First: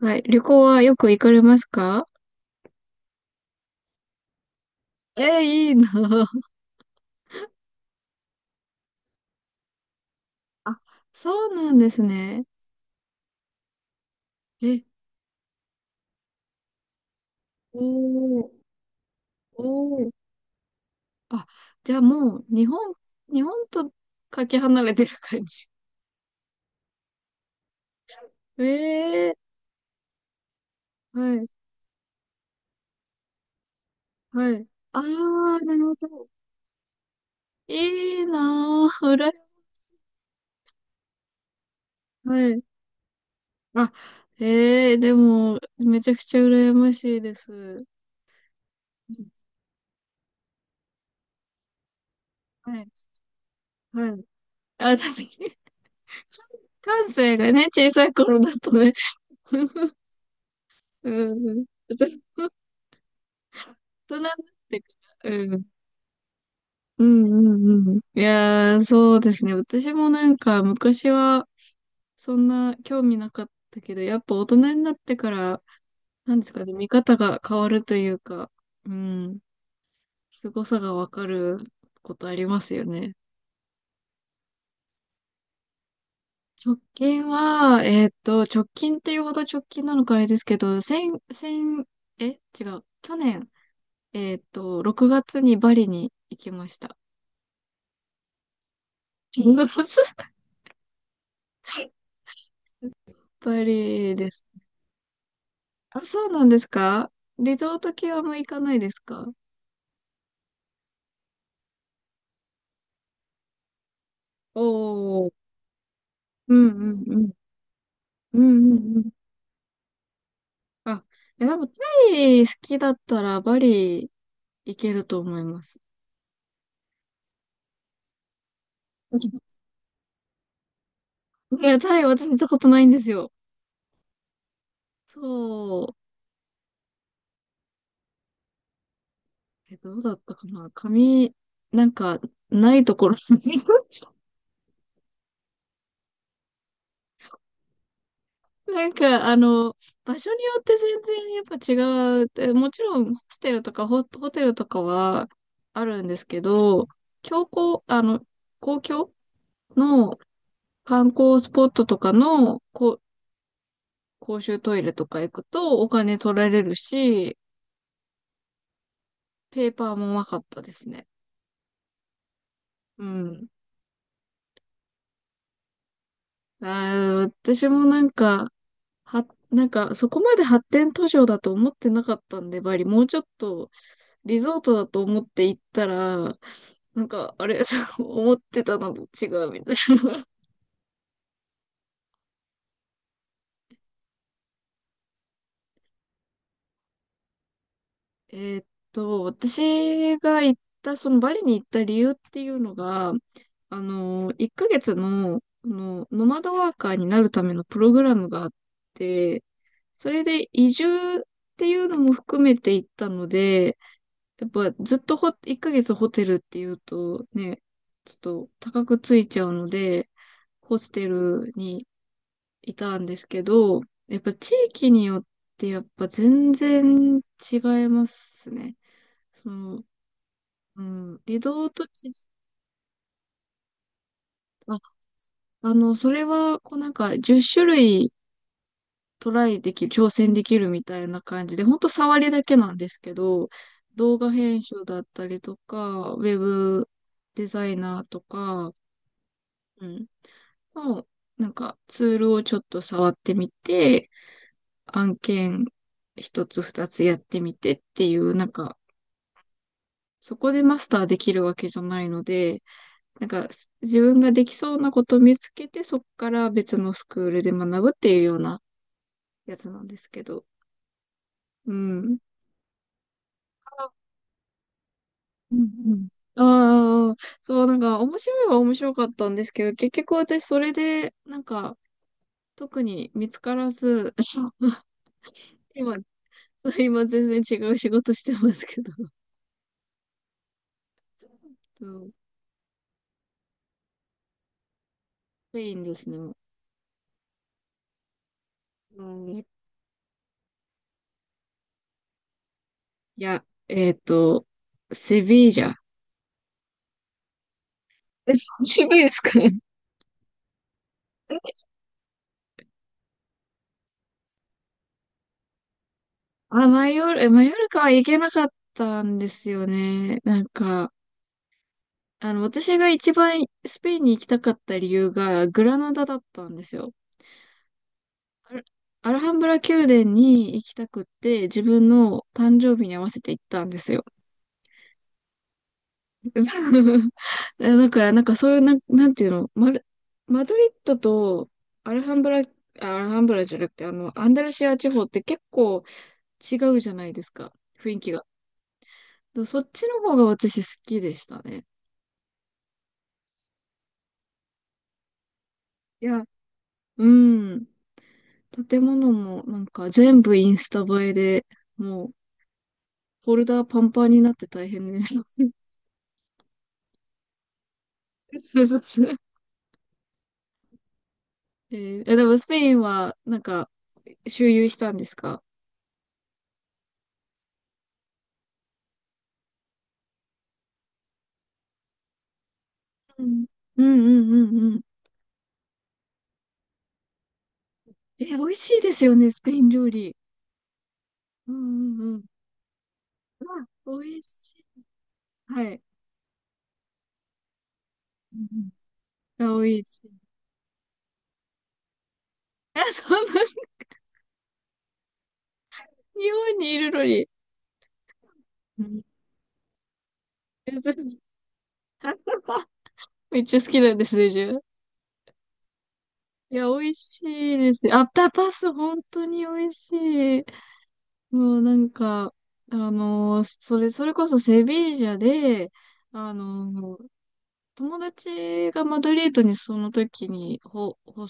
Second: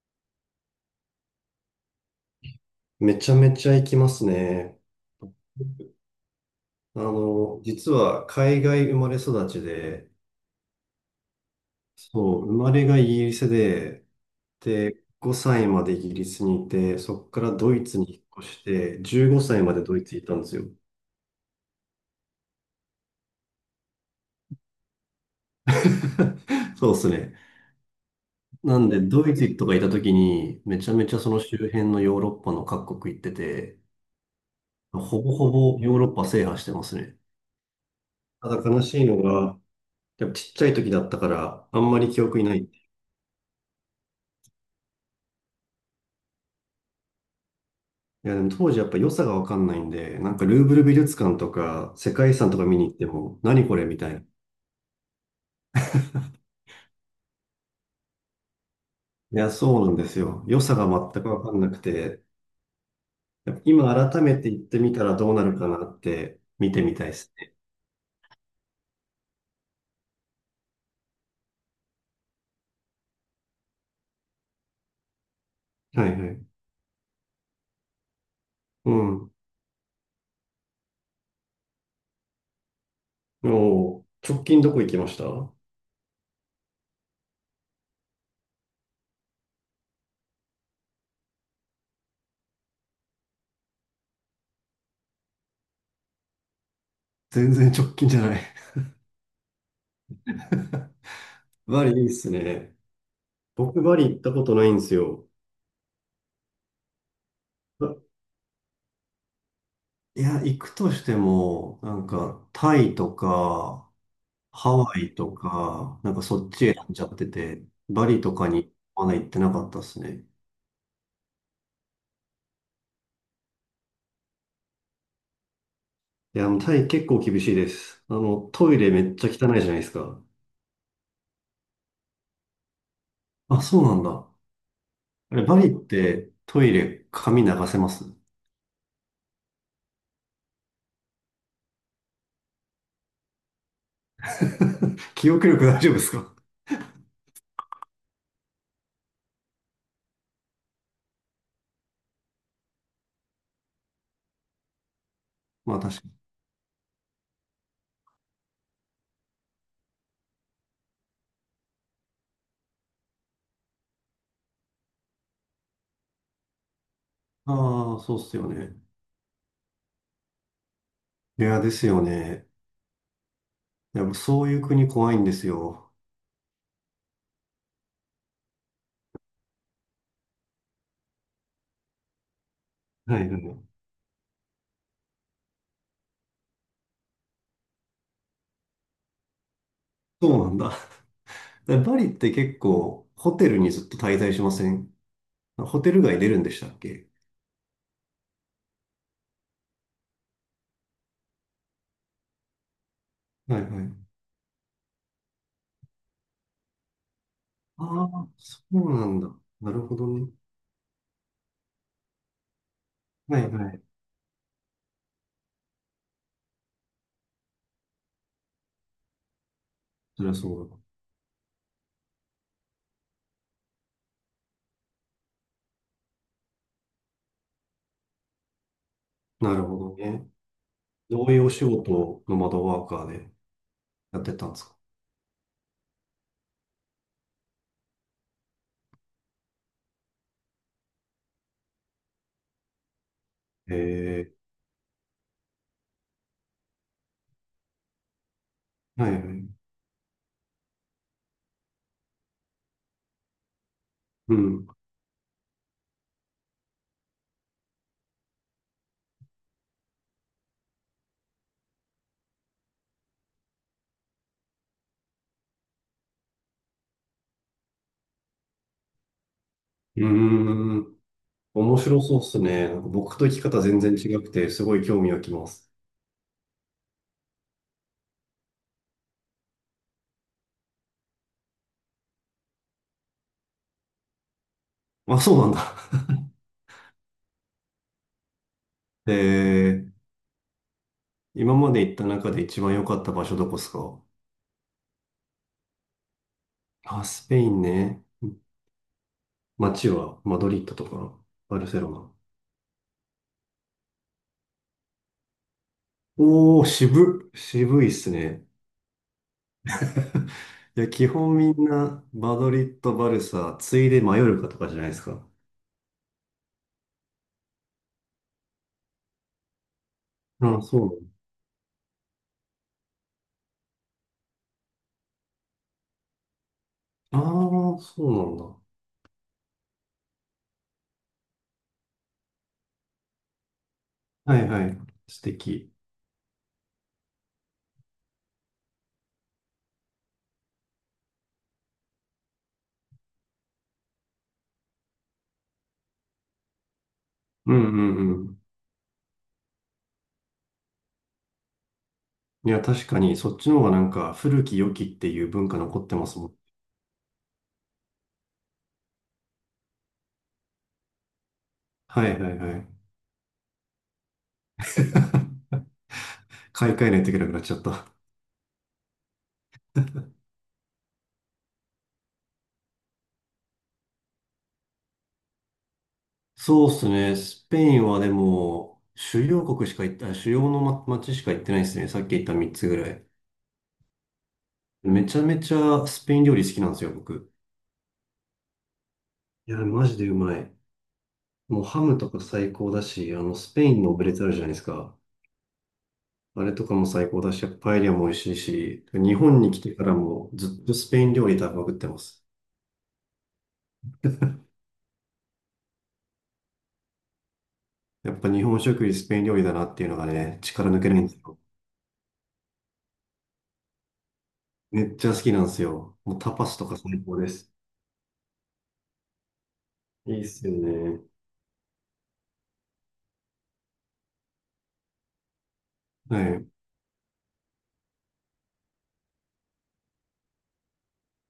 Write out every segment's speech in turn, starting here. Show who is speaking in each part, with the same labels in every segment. Speaker 1: はい。旅行はよく行かれますか？
Speaker 2: めちゃめちゃ行きますね。
Speaker 1: いいなぁ。
Speaker 2: 実は海外生まれ育ちで、
Speaker 1: あ、そうなんです
Speaker 2: そ
Speaker 1: ね。
Speaker 2: う、生まれがイギリスで、
Speaker 1: え、
Speaker 2: で、5歳までイギリスにいて、そこからドイツに引っ
Speaker 1: おー、
Speaker 2: 越して、15歳までド
Speaker 1: お
Speaker 2: イ
Speaker 1: ー。
Speaker 2: ツにいたんですよ。
Speaker 1: あ、じゃあもう、日本とかけ離れてる感じ。
Speaker 2: そうですね。なんで、ド
Speaker 1: ええ
Speaker 2: イツとかいた時に、めちゃめちゃ
Speaker 1: ー、
Speaker 2: その
Speaker 1: は
Speaker 2: 周
Speaker 1: い、
Speaker 2: 辺のヨーロッパの各国行ってて、
Speaker 1: はい。あ
Speaker 2: ほぼほ
Speaker 1: あ、な
Speaker 2: ぼ
Speaker 1: るほ
Speaker 2: ヨーロッパ
Speaker 1: ど。
Speaker 2: 制覇してますね。
Speaker 1: いい
Speaker 2: ただ悲
Speaker 1: な
Speaker 2: しい
Speaker 1: ぁ、う
Speaker 2: の
Speaker 1: らや、
Speaker 2: が、やっぱちっちゃい時だったから、あんまり記憶に
Speaker 1: は
Speaker 2: な
Speaker 1: い。
Speaker 2: い。
Speaker 1: あ、ええーでも、めちゃくちゃ羨ましいです。うん、
Speaker 2: いや、でも当時やっぱ良さがわかんないんで、なんかルーブル美術館とか世界遺産とか見
Speaker 1: は
Speaker 2: に
Speaker 1: い、
Speaker 2: 行っても、何これみ
Speaker 1: は
Speaker 2: たいな。
Speaker 1: い。
Speaker 2: い
Speaker 1: あ、確かに、関西がね、小さい頃だとね。
Speaker 2: や、そうな んですよ。良さが全くわか
Speaker 1: う
Speaker 2: ん
Speaker 1: ん。
Speaker 2: なく
Speaker 1: ずっ
Speaker 2: て、やっぱ今
Speaker 1: と、なん
Speaker 2: 改
Speaker 1: だ
Speaker 2: めて
Speaker 1: っ、
Speaker 2: 行って
Speaker 1: てか、
Speaker 2: みたらどうな
Speaker 1: う
Speaker 2: る
Speaker 1: ん。
Speaker 2: かなって見てみ
Speaker 1: う
Speaker 2: たいで
Speaker 1: ん
Speaker 2: すね。
Speaker 1: うんうん。いやー、そうですね。私もなんか昔はそんな興味なかったけど、やっぱ大人になってから、
Speaker 2: はいは
Speaker 1: なん
Speaker 2: い。
Speaker 1: ですかね、見方が変わるというか、
Speaker 2: う
Speaker 1: う
Speaker 2: ん。
Speaker 1: ん、凄さがわかることありますよね。
Speaker 2: もう、直近どこ行きました？
Speaker 1: 直近は、直近っていうほど直近なのかあれですけど、先、え、違う。去年、6月にバリに行きました。
Speaker 2: 全然直近じゃない。
Speaker 1: 6月、
Speaker 2: バリいいっすね。
Speaker 1: ぱ
Speaker 2: 僕バリ
Speaker 1: り
Speaker 2: 行っ
Speaker 1: で
Speaker 2: たこ
Speaker 1: す。
Speaker 2: とないんですよ。
Speaker 1: あ、そうなんですか？リゾート系
Speaker 2: あ、
Speaker 1: はあんま行かないですか？
Speaker 2: いや、行くとしても、なんかタイとか、ハワイ
Speaker 1: おー。
Speaker 2: とか、なんかそっ
Speaker 1: う
Speaker 2: ち
Speaker 1: んう
Speaker 2: へんじ
Speaker 1: ん
Speaker 2: ゃ
Speaker 1: う
Speaker 2: って
Speaker 1: ん。
Speaker 2: て、バリと
Speaker 1: う
Speaker 2: か
Speaker 1: ん
Speaker 2: に
Speaker 1: うんう
Speaker 2: ま
Speaker 1: ん。
Speaker 2: だ行ってなかったですね。
Speaker 1: あ、いや、でもタイ好きだったらバリ行けると思います。
Speaker 2: いや、もうタイ結構厳しいです。トイレめっちゃ汚い じゃないですか。
Speaker 1: いや、タイ私行ったことないんですよ。
Speaker 2: あ、そうなんだ。あれ、バリっ
Speaker 1: そう。
Speaker 2: てトイレ髪流せます？
Speaker 1: え、どうだったかな、髪、なんか、ないところに。
Speaker 2: 記憶力大丈夫ですか？
Speaker 1: なんか、あの、場所によって全然やっぱ違う。でもちろん、ホステルとかホテルとかは
Speaker 2: まあ
Speaker 1: あ
Speaker 2: 確
Speaker 1: るん
Speaker 2: かに。
Speaker 1: ですけど、教皇、あの、公共の観光スポットとかのこう公衆トイレとか行くとお金取られるし、
Speaker 2: ああ、そうっすよね。
Speaker 1: ペーパーもなかったですね。
Speaker 2: いや、ですよね。
Speaker 1: うん。
Speaker 2: やっぱそういう国怖いんですよ。
Speaker 1: あー、私もなんか、は、なんか、そこまで発展途上だと思ってなかったんで、バリ、もうち
Speaker 2: は
Speaker 1: ょっ
Speaker 2: いはい。
Speaker 1: とリゾートだと思って行ったら、なんか、あれ、そう思ってたのと違うみたいな。
Speaker 2: そうなんだ。で、バリって結構ホテルにずっと滞在しません？ホテル街出るんでしたっけ？
Speaker 1: えーっ私が行った、そのバリに行った理由っていうのが、
Speaker 2: はい
Speaker 1: あ
Speaker 2: はい。
Speaker 1: の、1ヶ月の、あの、ノマドワーカーになるためのプ
Speaker 2: あ
Speaker 1: ログラム
Speaker 2: あ、
Speaker 1: があっ
Speaker 2: そうなんだ。
Speaker 1: て、
Speaker 2: なるほど
Speaker 1: それ
Speaker 2: ね。
Speaker 1: で移住っていうのも含めて行ったの
Speaker 2: はいは
Speaker 1: で、
Speaker 2: い。
Speaker 1: やっぱずっと、ほ、1ヶ月ホテルっていうとね、ちょっと高くついちゃうので、
Speaker 2: そりゃそうだ。
Speaker 1: ホステルにいたんですけど、やっぱ地域によってやっぱ全然違いますね。そ
Speaker 2: なるほ
Speaker 1: の、
Speaker 2: どね。
Speaker 1: うん、
Speaker 2: どうい
Speaker 1: リ
Speaker 2: うお仕
Speaker 1: ゾート地、
Speaker 2: 事の窓ワーカーでやってたんですか？
Speaker 1: あ、あの、それは、こうなんか10種類トライできる、挑戦できるみたいな感じで、ほんと触りだけなんですけど、動
Speaker 2: え
Speaker 1: 画編集だったりとか、ウェブデザイナーとか、
Speaker 2: え、はいはい。う
Speaker 1: うん、の、なんかツールをちょっと触ってみて、
Speaker 2: ん。う
Speaker 1: 案件一つ二つやってみてっていう、なんか、そこでマスターできるわけじゃないので、なんか自分ができそうなことを見つけて、そこから別のスクールで学ぶっていうようなやつなんで
Speaker 2: ー
Speaker 1: すけど。
Speaker 2: ん。
Speaker 1: う
Speaker 2: 面白
Speaker 1: ん。
Speaker 2: そうっすね。なんか僕と生き方全
Speaker 1: あ、
Speaker 2: 然違くて、すごい興味がきま
Speaker 1: う
Speaker 2: す。
Speaker 1: んうん。ああ、そう、なんか面白いは面白かったんですけど、結局私それで、なんか特に見つからず、
Speaker 2: あ、そうなんだ。
Speaker 1: 今、今全然違う仕事してますけど、
Speaker 2: ええ、今まで
Speaker 1: そ
Speaker 2: 行った
Speaker 1: う
Speaker 2: 中で一番良かった場所どこっすか？
Speaker 1: スペインですね。
Speaker 2: あ、スペインね。
Speaker 1: うん。
Speaker 2: 街はマドリッドとかバルセロナ？
Speaker 1: いや、セビージャ。
Speaker 2: おー、渋っ。渋いっす
Speaker 1: え、
Speaker 2: ね。
Speaker 1: 渋いですか？
Speaker 2: いや、基本み んな、バドリッド、バルサ、ついでマヨルカとかじゃないですか。
Speaker 1: あ、マヨルカは行けなかったんですよね。なん
Speaker 2: ああ、そうなん
Speaker 1: か、
Speaker 2: だ。
Speaker 1: あの、私が一番スペインに行きたかった理由がグラナダだったんですよ。
Speaker 2: ああ、そう
Speaker 1: ア
Speaker 2: な
Speaker 1: ルアルハンブラ宮殿に行きたくって、自分の誕生日に合わせて行ったんですよ。
Speaker 2: んだ。はいはい。素敵。
Speaker 1: だから、なんかそういう、なんていうの、マドリッドとアルハンブラ、あ、アルハンブラじゃなくて、あの、アンダルシア地方って結構、違うじゃないですか、
Speaker 2: うん
Speaker 1: 雰囲
Speaker 2: うん
Speaker 1: 気が。
Speaker 2: うん。
Speaker 1: だ、そっちの方が私好きでしたね。
Speaker 2: いや、確かに、そっちの方がなんか、古き良きっていう文化残って
Speaker 1: い
Speaker 2: ます
Speaker 1: や、
Speaker 2: もん。
Speaker 1: うん。建物もなんか全部インスタ映えで、も
Speaker 2: は
Speaker 1: う
Speaker 2: いはいはい。
Speaker 1: フォルダーパンパンになって大変でした。
Speaker 2: 買い替えないといけなくなっちゃった。
Speaker 1: そうそうそう。えーえでもスペインはなんか周遊したんですか？
Speaker 2: そうっすね。スペインはでも、主要国しか行った、主要のま街しか行ってないですね。さっき言った3つぐらい。
Speaker 1: うん。うんうんうんうん。
Speaker 2: めちゃめちゃスペイン料理好きなんですよ、僕。
Speaker 1: え、美味しいですよね、スペ
Speaker 2: いや、
Speaker 1: イン
Speaker 2: マ
Speaker 1: 料
Speaker 2: ジでう
Speaker 1: 理。
Speaker 2: まい。
Speaker 1: うん
Speaker 2: もうハム
Speaker 1: う
Speaker 2: と
Speaker 1: んう
Speaker 2: か
Speaker 1: ん。
Speaker 2: 最高だし、
Speaker 1: う
Speaker 2: スペ
Speaker 1: わ、
Speaker 2: インのオム
Speaker 1: 美
Speaker 2: レ
Speaker 1: 味
Speaker 2: ツあるじゃないで
Speaker 1: し
Speaker 2: す
Speaker 1: い。
Speaker 2: か。
Speaker 1: はい。
Speaker 2: あれとかも最高だし、パエリアも美味し
Speaker 1: う
Speaker 2: い
Speaker 1: ん
Speaker 2: し、日本
Speaker 1: う
Speaker 2: に
Speaker 1: ん、
Speaker 2: 来
Speaker 1: あ、美
Speaker 2: て
Speaker 1: 味
Speaker 2: から
Speaker 1: しい。
Speaker 2: もずっとスペイン料理食べまくってます。
Speaker 1: あ、そんな、日本にいるのに。
Speaker 2: やっぱ日本食
Speaker 1: う
Speaker 2: より
Speaker 1: ん。
Speaker 2: スペイン料理だなっていうのがね、力抜けないんですよ。
Speaker 1: めっちゃ好きなんです、水10。
Speaker 2: めっちゃ好きなんですよ。もうタパ
Speaker 1: い
Speaker 2: ス
Speaker 1: や、
Speaker 2: とか
Speaker 1: 美味
Speaker 2: 最高
Speaker 1: し
Speaker 2: です。
Speaker 1: いですね。アフターパス、本当に美味し
Speaker 2: いいっ
Speaker 1: い。
Speaker 2: すよね。
Speaker 1: もうなんか、それこそセビージャで、
Speaker 2: は
Speaker 1: あ
Speaker 2: い。
Speaker 1: の友達がマドリードにその時に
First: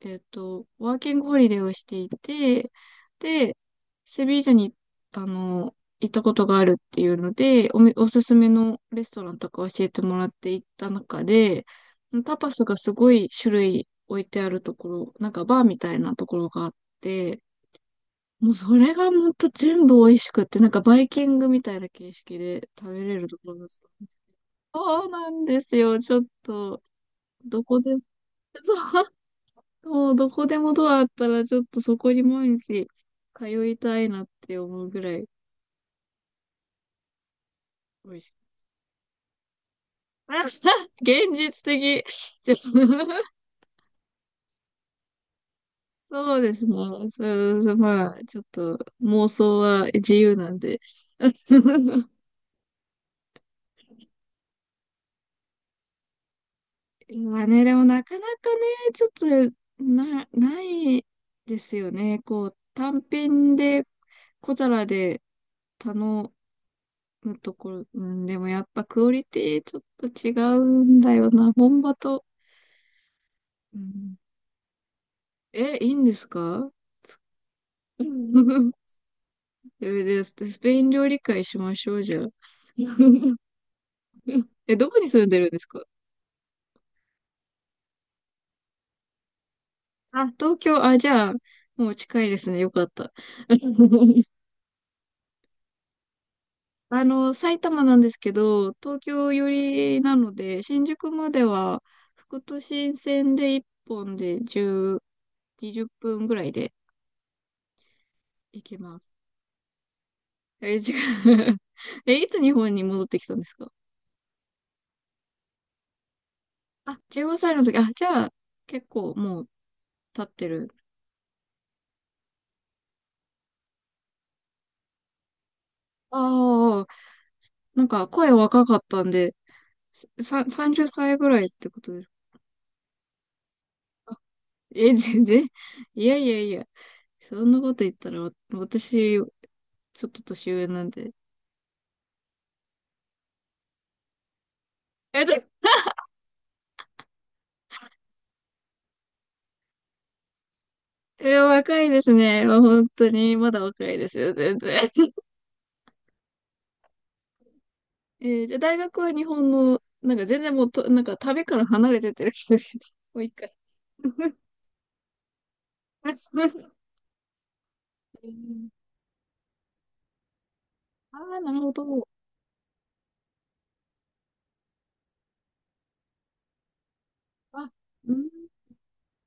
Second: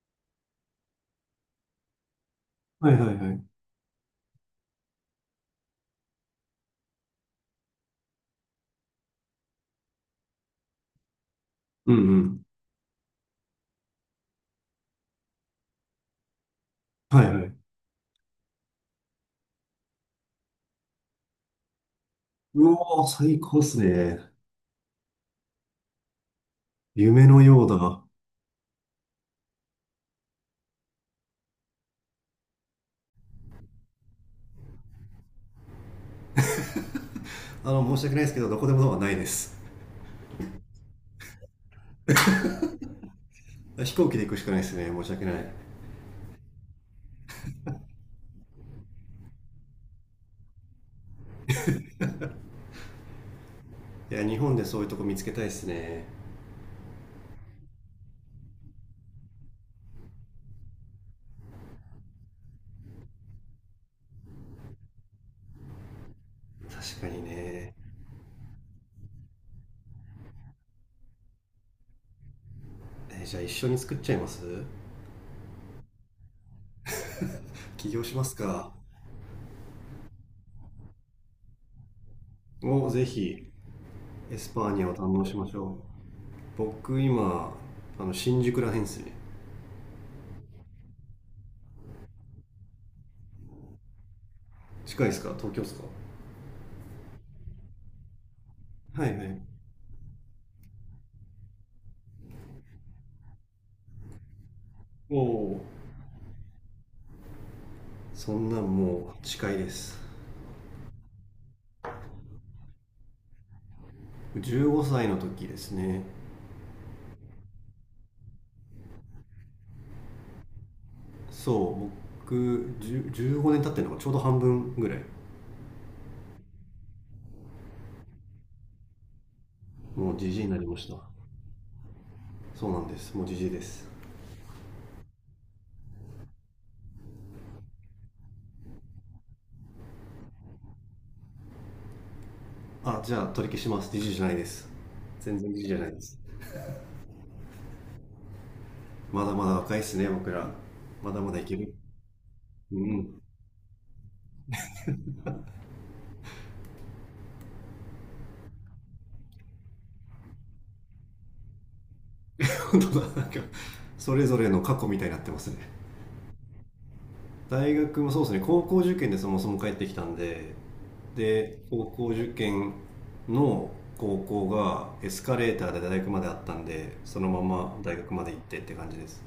Speaker 1: ワーキングホリデーをしていて、
Speaker 2: はいはいはい。
Speaker 1: で、セビージャに、あの、行ったことがあるっていうので、おすすめのレストランとか教えてもらって行った中で、
Speaker 2: うんう
Speaker 1: タ
Speaker 2: ん。
Speaker 1: パスがすごい種類置いてあるところ、なんかバーみたいなところがあっ
Speaker 2: はい
Speaker 1: て、
Speaker 2: はい。
Speaker 1: もうそれがほんと全部美味しくって、なんかバイキングみたいな形式で
Speaker 2: う
Speaker 1: 食べ
Speaker 2: おー、
Speaker 1: れると
Speaker 2: 最
Speaker 1: こ
Speaker 2: 高
Speaker 1: ろ
Speaker 2: っ
Speaker 1: でし
Speaker 2: す
Speaker 1: た。
Speaker 2: ね。
Speaker 1: そうなんですよ。ちょっと、
Speaker 2: 夢の
Speaker 1: ど
Speaker 2: よう
Speaker 1: こで、
Speaker 2: だ。
Speaker 1: そう、もうどこでもドアあったら、ちょっとそこに毎日通いたいなって思うぐらい
Speaker 2: 申し
Speaker 1: 美
Speaker 2: 訳
Speaker 1: 味
Speaker 2: ない
Speaker 1: し
Speaker 2: ですけ
Speaker 1: い。
Speaker 2: ど、どこでもドアないです。
Speaker 1: あ。 現実的。ちょ。
Speaker 2: 飛行機で行くしかないですね。申し訳ない。
Speaker 1: そうですね。そうそう、まあ、ちょっと妄想は自由なんで。
Speaker 2: いや、日本でそういうとこ見つけたいですね。
Speaker 1: まあね、でもなかなかね、ちょっと、な、ないですよね。こう、単品で小皿で頼
Speaker 2: 確かに
Speaker 1: のとこ
Speaker 2: ね。
Speaker 1: ろ、うん、でもやっぱクオリティちょっと違うんだよな、本場と。
Speaker 2: じゃあ一緒
Speaker 1: う
Speaker 2: に作っち
Speaker 1: ん、
Speaker 2: ゃいます？
Speaker 1: え、いいんですか？
Speaker 2: 起
Speaker 1: う
Speaker 2: 業します
Speaker 1: ん。
Speaker 2: か？
Speaker 1: え、じゃあスペイン料理会しましょう、じゃあ。
Speaker 2: もうぜ ひ。エスパー
Speaker 1: え、
Speaker 2: ニャ
Speaker 1: ど
Speaker 2: を
Speaker 1: こ
Speaker 2: 堪
Speaker 1: に
Speaker 2: 能
Speaker 1: 住ん
Speaker 2: し
Speaker 1: でる
Speaker 2: ま
Speaker 1: ん
Speaker 2: し
Speaker 1: です
Speaker 2: ょ
Speaker 1: か？
Speaker 2: う。僕今新宿らへんですね。
Speaker 1: あ、東京、あ、じゃあ、もう近いですね。よかった。
Speaker 2: 近いですか？東京ですか？
Speaker 1: あの、埼玉なんですけど、東
Speaker 2: はいは
Speaker 1: 京寄
Speaker 2: い。
Speaker 1: りなので、新宿までは、副都心線で1本で10、
Speaker 2: おお。
Speaker 1: 2分ぐらいで
Speaker 2: そんな
Speaker 1: 行
Speaker 2: ん
Speaker 1: けま
Speaker 2: も
Speaker 1: す。
Speaker 2: う近いです。
Speaker 1: え、違う。え、いつ日本に戻ってきたんですか？
Speaker 2: 15歳の時ですね。
Speaker 1: あ、15歳の時。あ、じゃあ、結構もう経ってる。
Speaker 2: そう、僕1 5年経ってるのがちょうど半分ぐらい。
Speaker 1: ああ、なんか声若かったんで、
Speaker 2: もうじじい
Speaker 1: さ、
Speaker 2: になりま
Speaker 1: 30
Speaker 2: した。
Speaker 1: 歳ぐらいってことですか？
Speaker 2: そうなんです、もうじじいです。
Speaker 1: え、全然。いやいやいや。そんなこと言ったら、わ、私、ちょっと年上なんで。
Speaker 2: あ、じゃあ取り消します、20じゅうじゃないです。
Speaker 1: え、ち
Speaker 2: 全
Speaker 1: ょ。
Speaker 2: 然20じゅうじゃないです。まだまだ若いっすね、僕ら。まだま
Speaker 1: え、
Speaker 2: だいける。
Speaker 1: 若いですね。まあ
Speaker 2: う
Speaker 1: 本当
Speaker 2: ん。
Speaker 1: に、まだ若いですよ、全然。えー、じゃあ大学は日本の、なんか全然もうと、なんか旅から離れてってる人です。
Speaker 2: 本当だ。
Speaker 1: もう
Speaker 2: な
Speaker 1: 一
Speaker 2: んか
Speaker 1: 回。
Speaker 2: それぞ れの過去みたいになってますね。大学もそう
Speaker 1: え
Speaker 2: ですね。高
Speaker 1: ー。
Speaker 2: 校受験でそもそも帰ってきたんで。
Speaker 1: ああ、な
Speaker 2: で、
Speaker 1: るほ
Speaker 2: 高
Speaker 1: ど。
Speaker 2: 校受験の高校がエスカレーターで大学まであったんで、そのま
Speaker 1: あ、
Speaker 2: ま大
Speaker 1: う
Speaker 2: 学ま
Speaker 1: ん、
Speaker 2: で行ってって感じです。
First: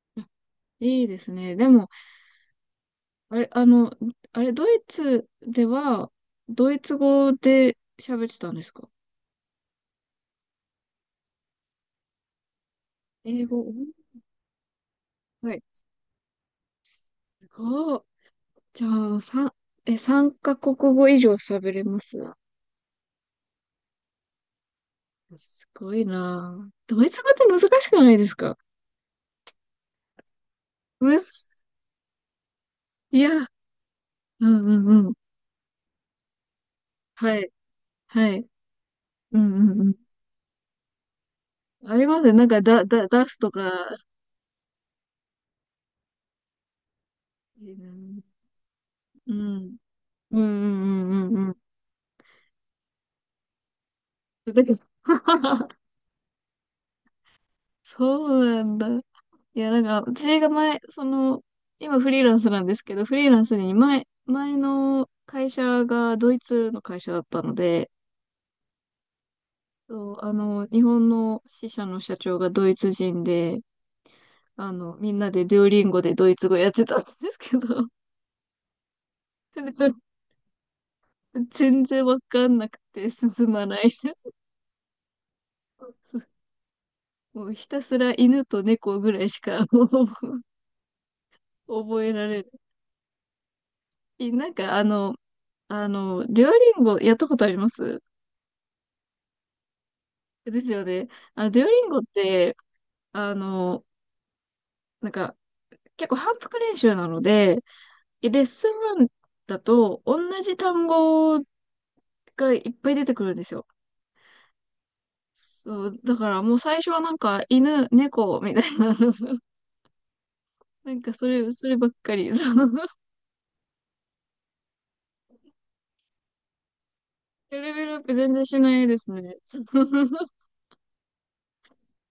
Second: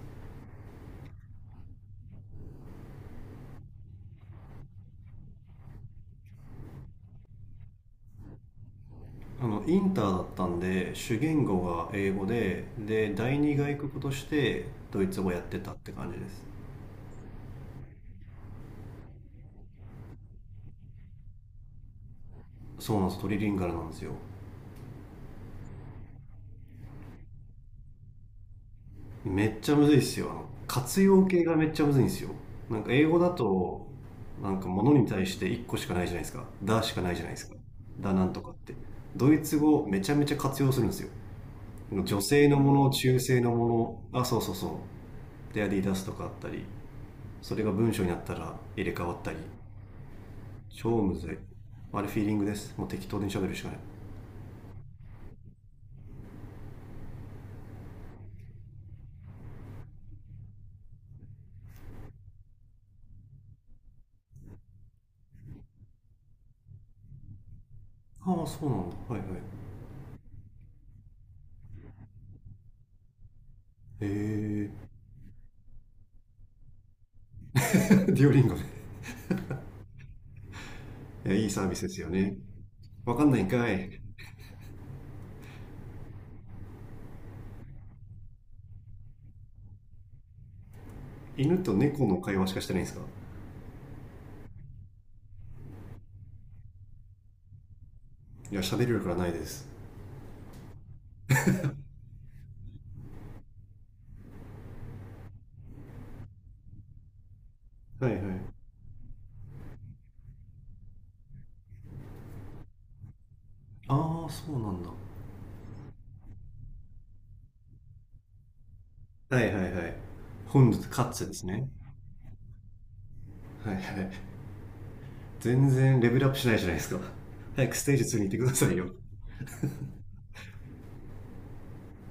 Speaker 1: いいですね。でも、あれ、あの、あれ、ドイツでは、ドイツ語で喋ってたんですか？
Speaker 2: インターだったんで、主言語が英語で、第
Speaker 1: 英
Speaker 2: 二
Speaker 1: 語、う
Speaker 2: 外国
Speaker 1: ん。
Speaker 2: としてドイツ語やっ
Speaker 1: は
Speaker 2: て
Speaker 1: い。
Speaker 2: たって感じです。
Speaker 1: すごい。じゃあ、三、え、三カ国語以上喋れます？
Speaker 2: そうなんです、トリリンガルなんですよ。
Speaker 1: すごいなあ。ドイツ語って難しくないですか？
Speaker 2: めっちゃむずいっすよ。活
Speaker 1: む
Speaker 2: 用形
Speaker 1: ず、
Speaker 2: がめっちゃむずいんですよ。なんか英
Speaker 1: い
Speaker 2: 語だ
Speaker 1: や、
Speaker 2: と、
Speaker 1: う
Speaker 2: なん
Speaker 1: ん
Speaker 2: か
Speaker 1: う
Speaker 2: 物
Speaker 1: ん
Speaker 2: に
Speaker 1: う
Speaker 2: 対
Speaker 1: ん。
Speaker 2: して1個しかないじゃないですか。「だ」しかないじゃない
Speaker 1: は
Speaker 2: です
Speaker 1: い、
Speaker 2: か、「だな
Speaker 1: は
Speaker 2: んと
Speaker 1: い。
Speaker 2: か」って。ド
Speaker 1: う
Speaker 2: イツ
Speaker 1: んうんう
Speaker 2: 語め
Speaker 1: ん。
Speaker 2: ちゃめちゃ活用するんですよ。
Speaker 1: あり
Speaker 2: 女
Speaker 1: ますね。なん
Speaker 2: 性の
Speaker 1: か、
Speaker 2: も
Speaker 1: だ、
Speaker 2: の、
Speaker 1: だ、
Speaker 2: 中
Speaker 1: 出す
Speaker 2: 性
Speaker 1: と
Speaker 2: のも
Speaker 1: か、
Speaker 2: の、あ、そうそうそう。で、アディダスとかあったり、それ
Speaker 1: う
Speaker 2: が文章にな
Speaker 1: ん、
Speaker 2: ったら入れ替わった
Speaker 1: う
Speaker 2: り。
Speaker 1: ん、うん、う
Speaker 2: 超むず
Speaker 1: ん、う
Speaker 2: い。
Speaker 1: ん、うん。
Speaker 2: あれ、フィーリングです。もう適当に喋るしかない。
Speaker 1: だから、そうなんだ。いや、なんか、私が前、その、今フリーランスなんですけど、フリーランスに前の会社がドイツの会社だったので、
Speaker 2: ああ、そうなんだ。はいはい。
Speaker 1: そう、あの、日本の支社の社長がドイツ人で、
Speaker 2: へえ。
Speaker 1: あの、みんなでデュオリンゴでドイツ語やってたんですけ
Speaker 2: デ
Speaker 1: ど、
Speaker 2: ュオリンゴね。 いや、いいサービス
Speaker 1: 全
Speaker 2: です
Speaker 1: 然
Speaker 2: よ
Speaker 1: わ
Speaker 2: ね。
Speaker 1: かんなくて
Speaker 2: わかんないん
Speaker 1: 進ま
Speaker 2: か
Speaker 1: ないで
Speaker 2: い。
Speaker 1: す。もうひたすら犬と猫ぐらいしかもう。
Speaker 2: 犬と
Speaker 1: 覚
Speaker 2: 猫
Speaker 1: え
Speaker 2: の
Speaker 1: ら
Speaker 2: 会
Speaker 1: れ
Speaker 2: 話
Speaker 1: る、
Speaker 2: しかしてないんですか？
Speaker 1: なんかあの、あの、デュオリンゴやったことあります？
Speaker 2: いや、喋る力はないです。
Speaker 1: ですよね。あの、デュオリンゴって、あの、なんか、結構反復練習なので、
Speaker 2: はいはい。
Speaker 1: レッスン1だと、同じ単語がいっぱい出てくるんですよ。
Speaker 2: ああ、そうなんだ。
Speaker 1: そう、だからもう最初はなんか、犬、猫、みたいな、
Speaker 2: は いはいはい。本日、
Speaker 1: なん
Speaker 2: カッ
Speaker 1: かそ
Speaker 2: ツです
Speaker 1: れ、そ
Speaker 2: ね。
Speaker 1: ればっかり、その、
Speaker 2: はいはい。全然レベルアップしないじゃないですか。
Speaker 1: レ
Speaker 2: 早くス
Speaker 1: ベル
Speaker 2: テ
Speaker 1: ア
Speaker 2: ー
Speaker 1: ッ
Speaker 2: ジ
Speaker 1: プ
Speaker 2: 2に行っ
Speaker 1: 全
Speaker 2: て
Speaker 1: 然
Speaker 2: くだ
Speaker 1: し
Speaker 2: さ
Speaker 1: な
Speaker 2: い
Speaker 1: い
Speaker 2: よ。
Speaker 1: ですね。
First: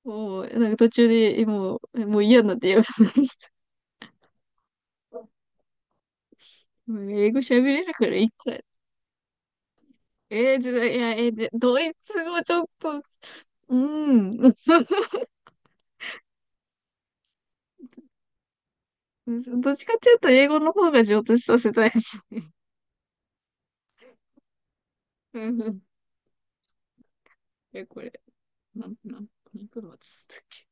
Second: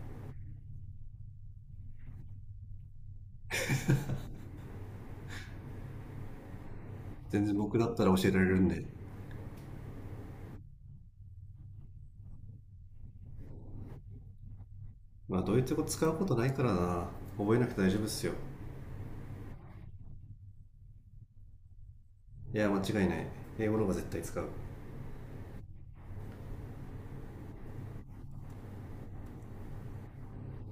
Speaker 1: もう、なんか途中で、もう、もう嫌になってやめました。もう英語
Speaker 2: 全然
Speaker 1: 喋
Speaker 2: 僕
Speaker 1: れ
Speaker 2: だ
Speaker 1: る
Speaker 2: った
Speaker 1: か
Speaker 2: ら
Speaker 1: らい
Speaker 2: 教
Speaker 1: い
Speaker 2: えられ
Speaker 1: か。
Speaker 2: るんで。
Speaker 1: えー、じゃ、いや、えー、じゃ、ドイツ語ちょっと、うん。
Speaker 2: まあ、ドイツ語使うことないからな。覚えなくて大丈夫っすよ。
Speaker 1: どっちかっていうと、英語の方が上達させたいですね。
Speaker 2: いや、間違いない。英語の方が絶対使う。
Speaker 1: うんうん。え、これ、なん、なん、何分待つったっけ？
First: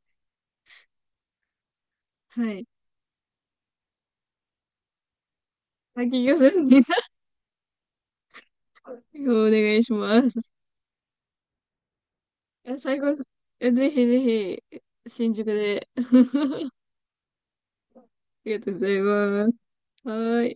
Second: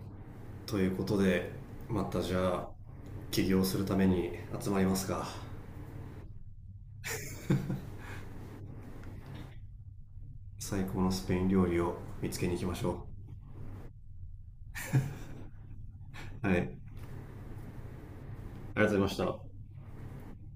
Speaker 2: ということで、またじゃ
Speaker 1: はい。
Speaker 2: あ、起業するために集まりますか。
Speaker 1: 滝行さに、お願いします。
Speaker 2: 最高のスペイン料理を見つけに行きま
Speaker 1: え、
Speaker 2: し
Speaker 1: 最
Speaker 2: ょ
Speaker 1: 後、
Speaker 2: う。
Speaker 1: え、ぜひぜひ、新宿で、あ
Speaker 2: はい。ありがと
Speaker 1: りがとうご
Speaker 2: う
Speaker 1: ざ
Speaker 2: ござ
Speaker 1: い
Speaker 2: いました。
Speaker 1: ます。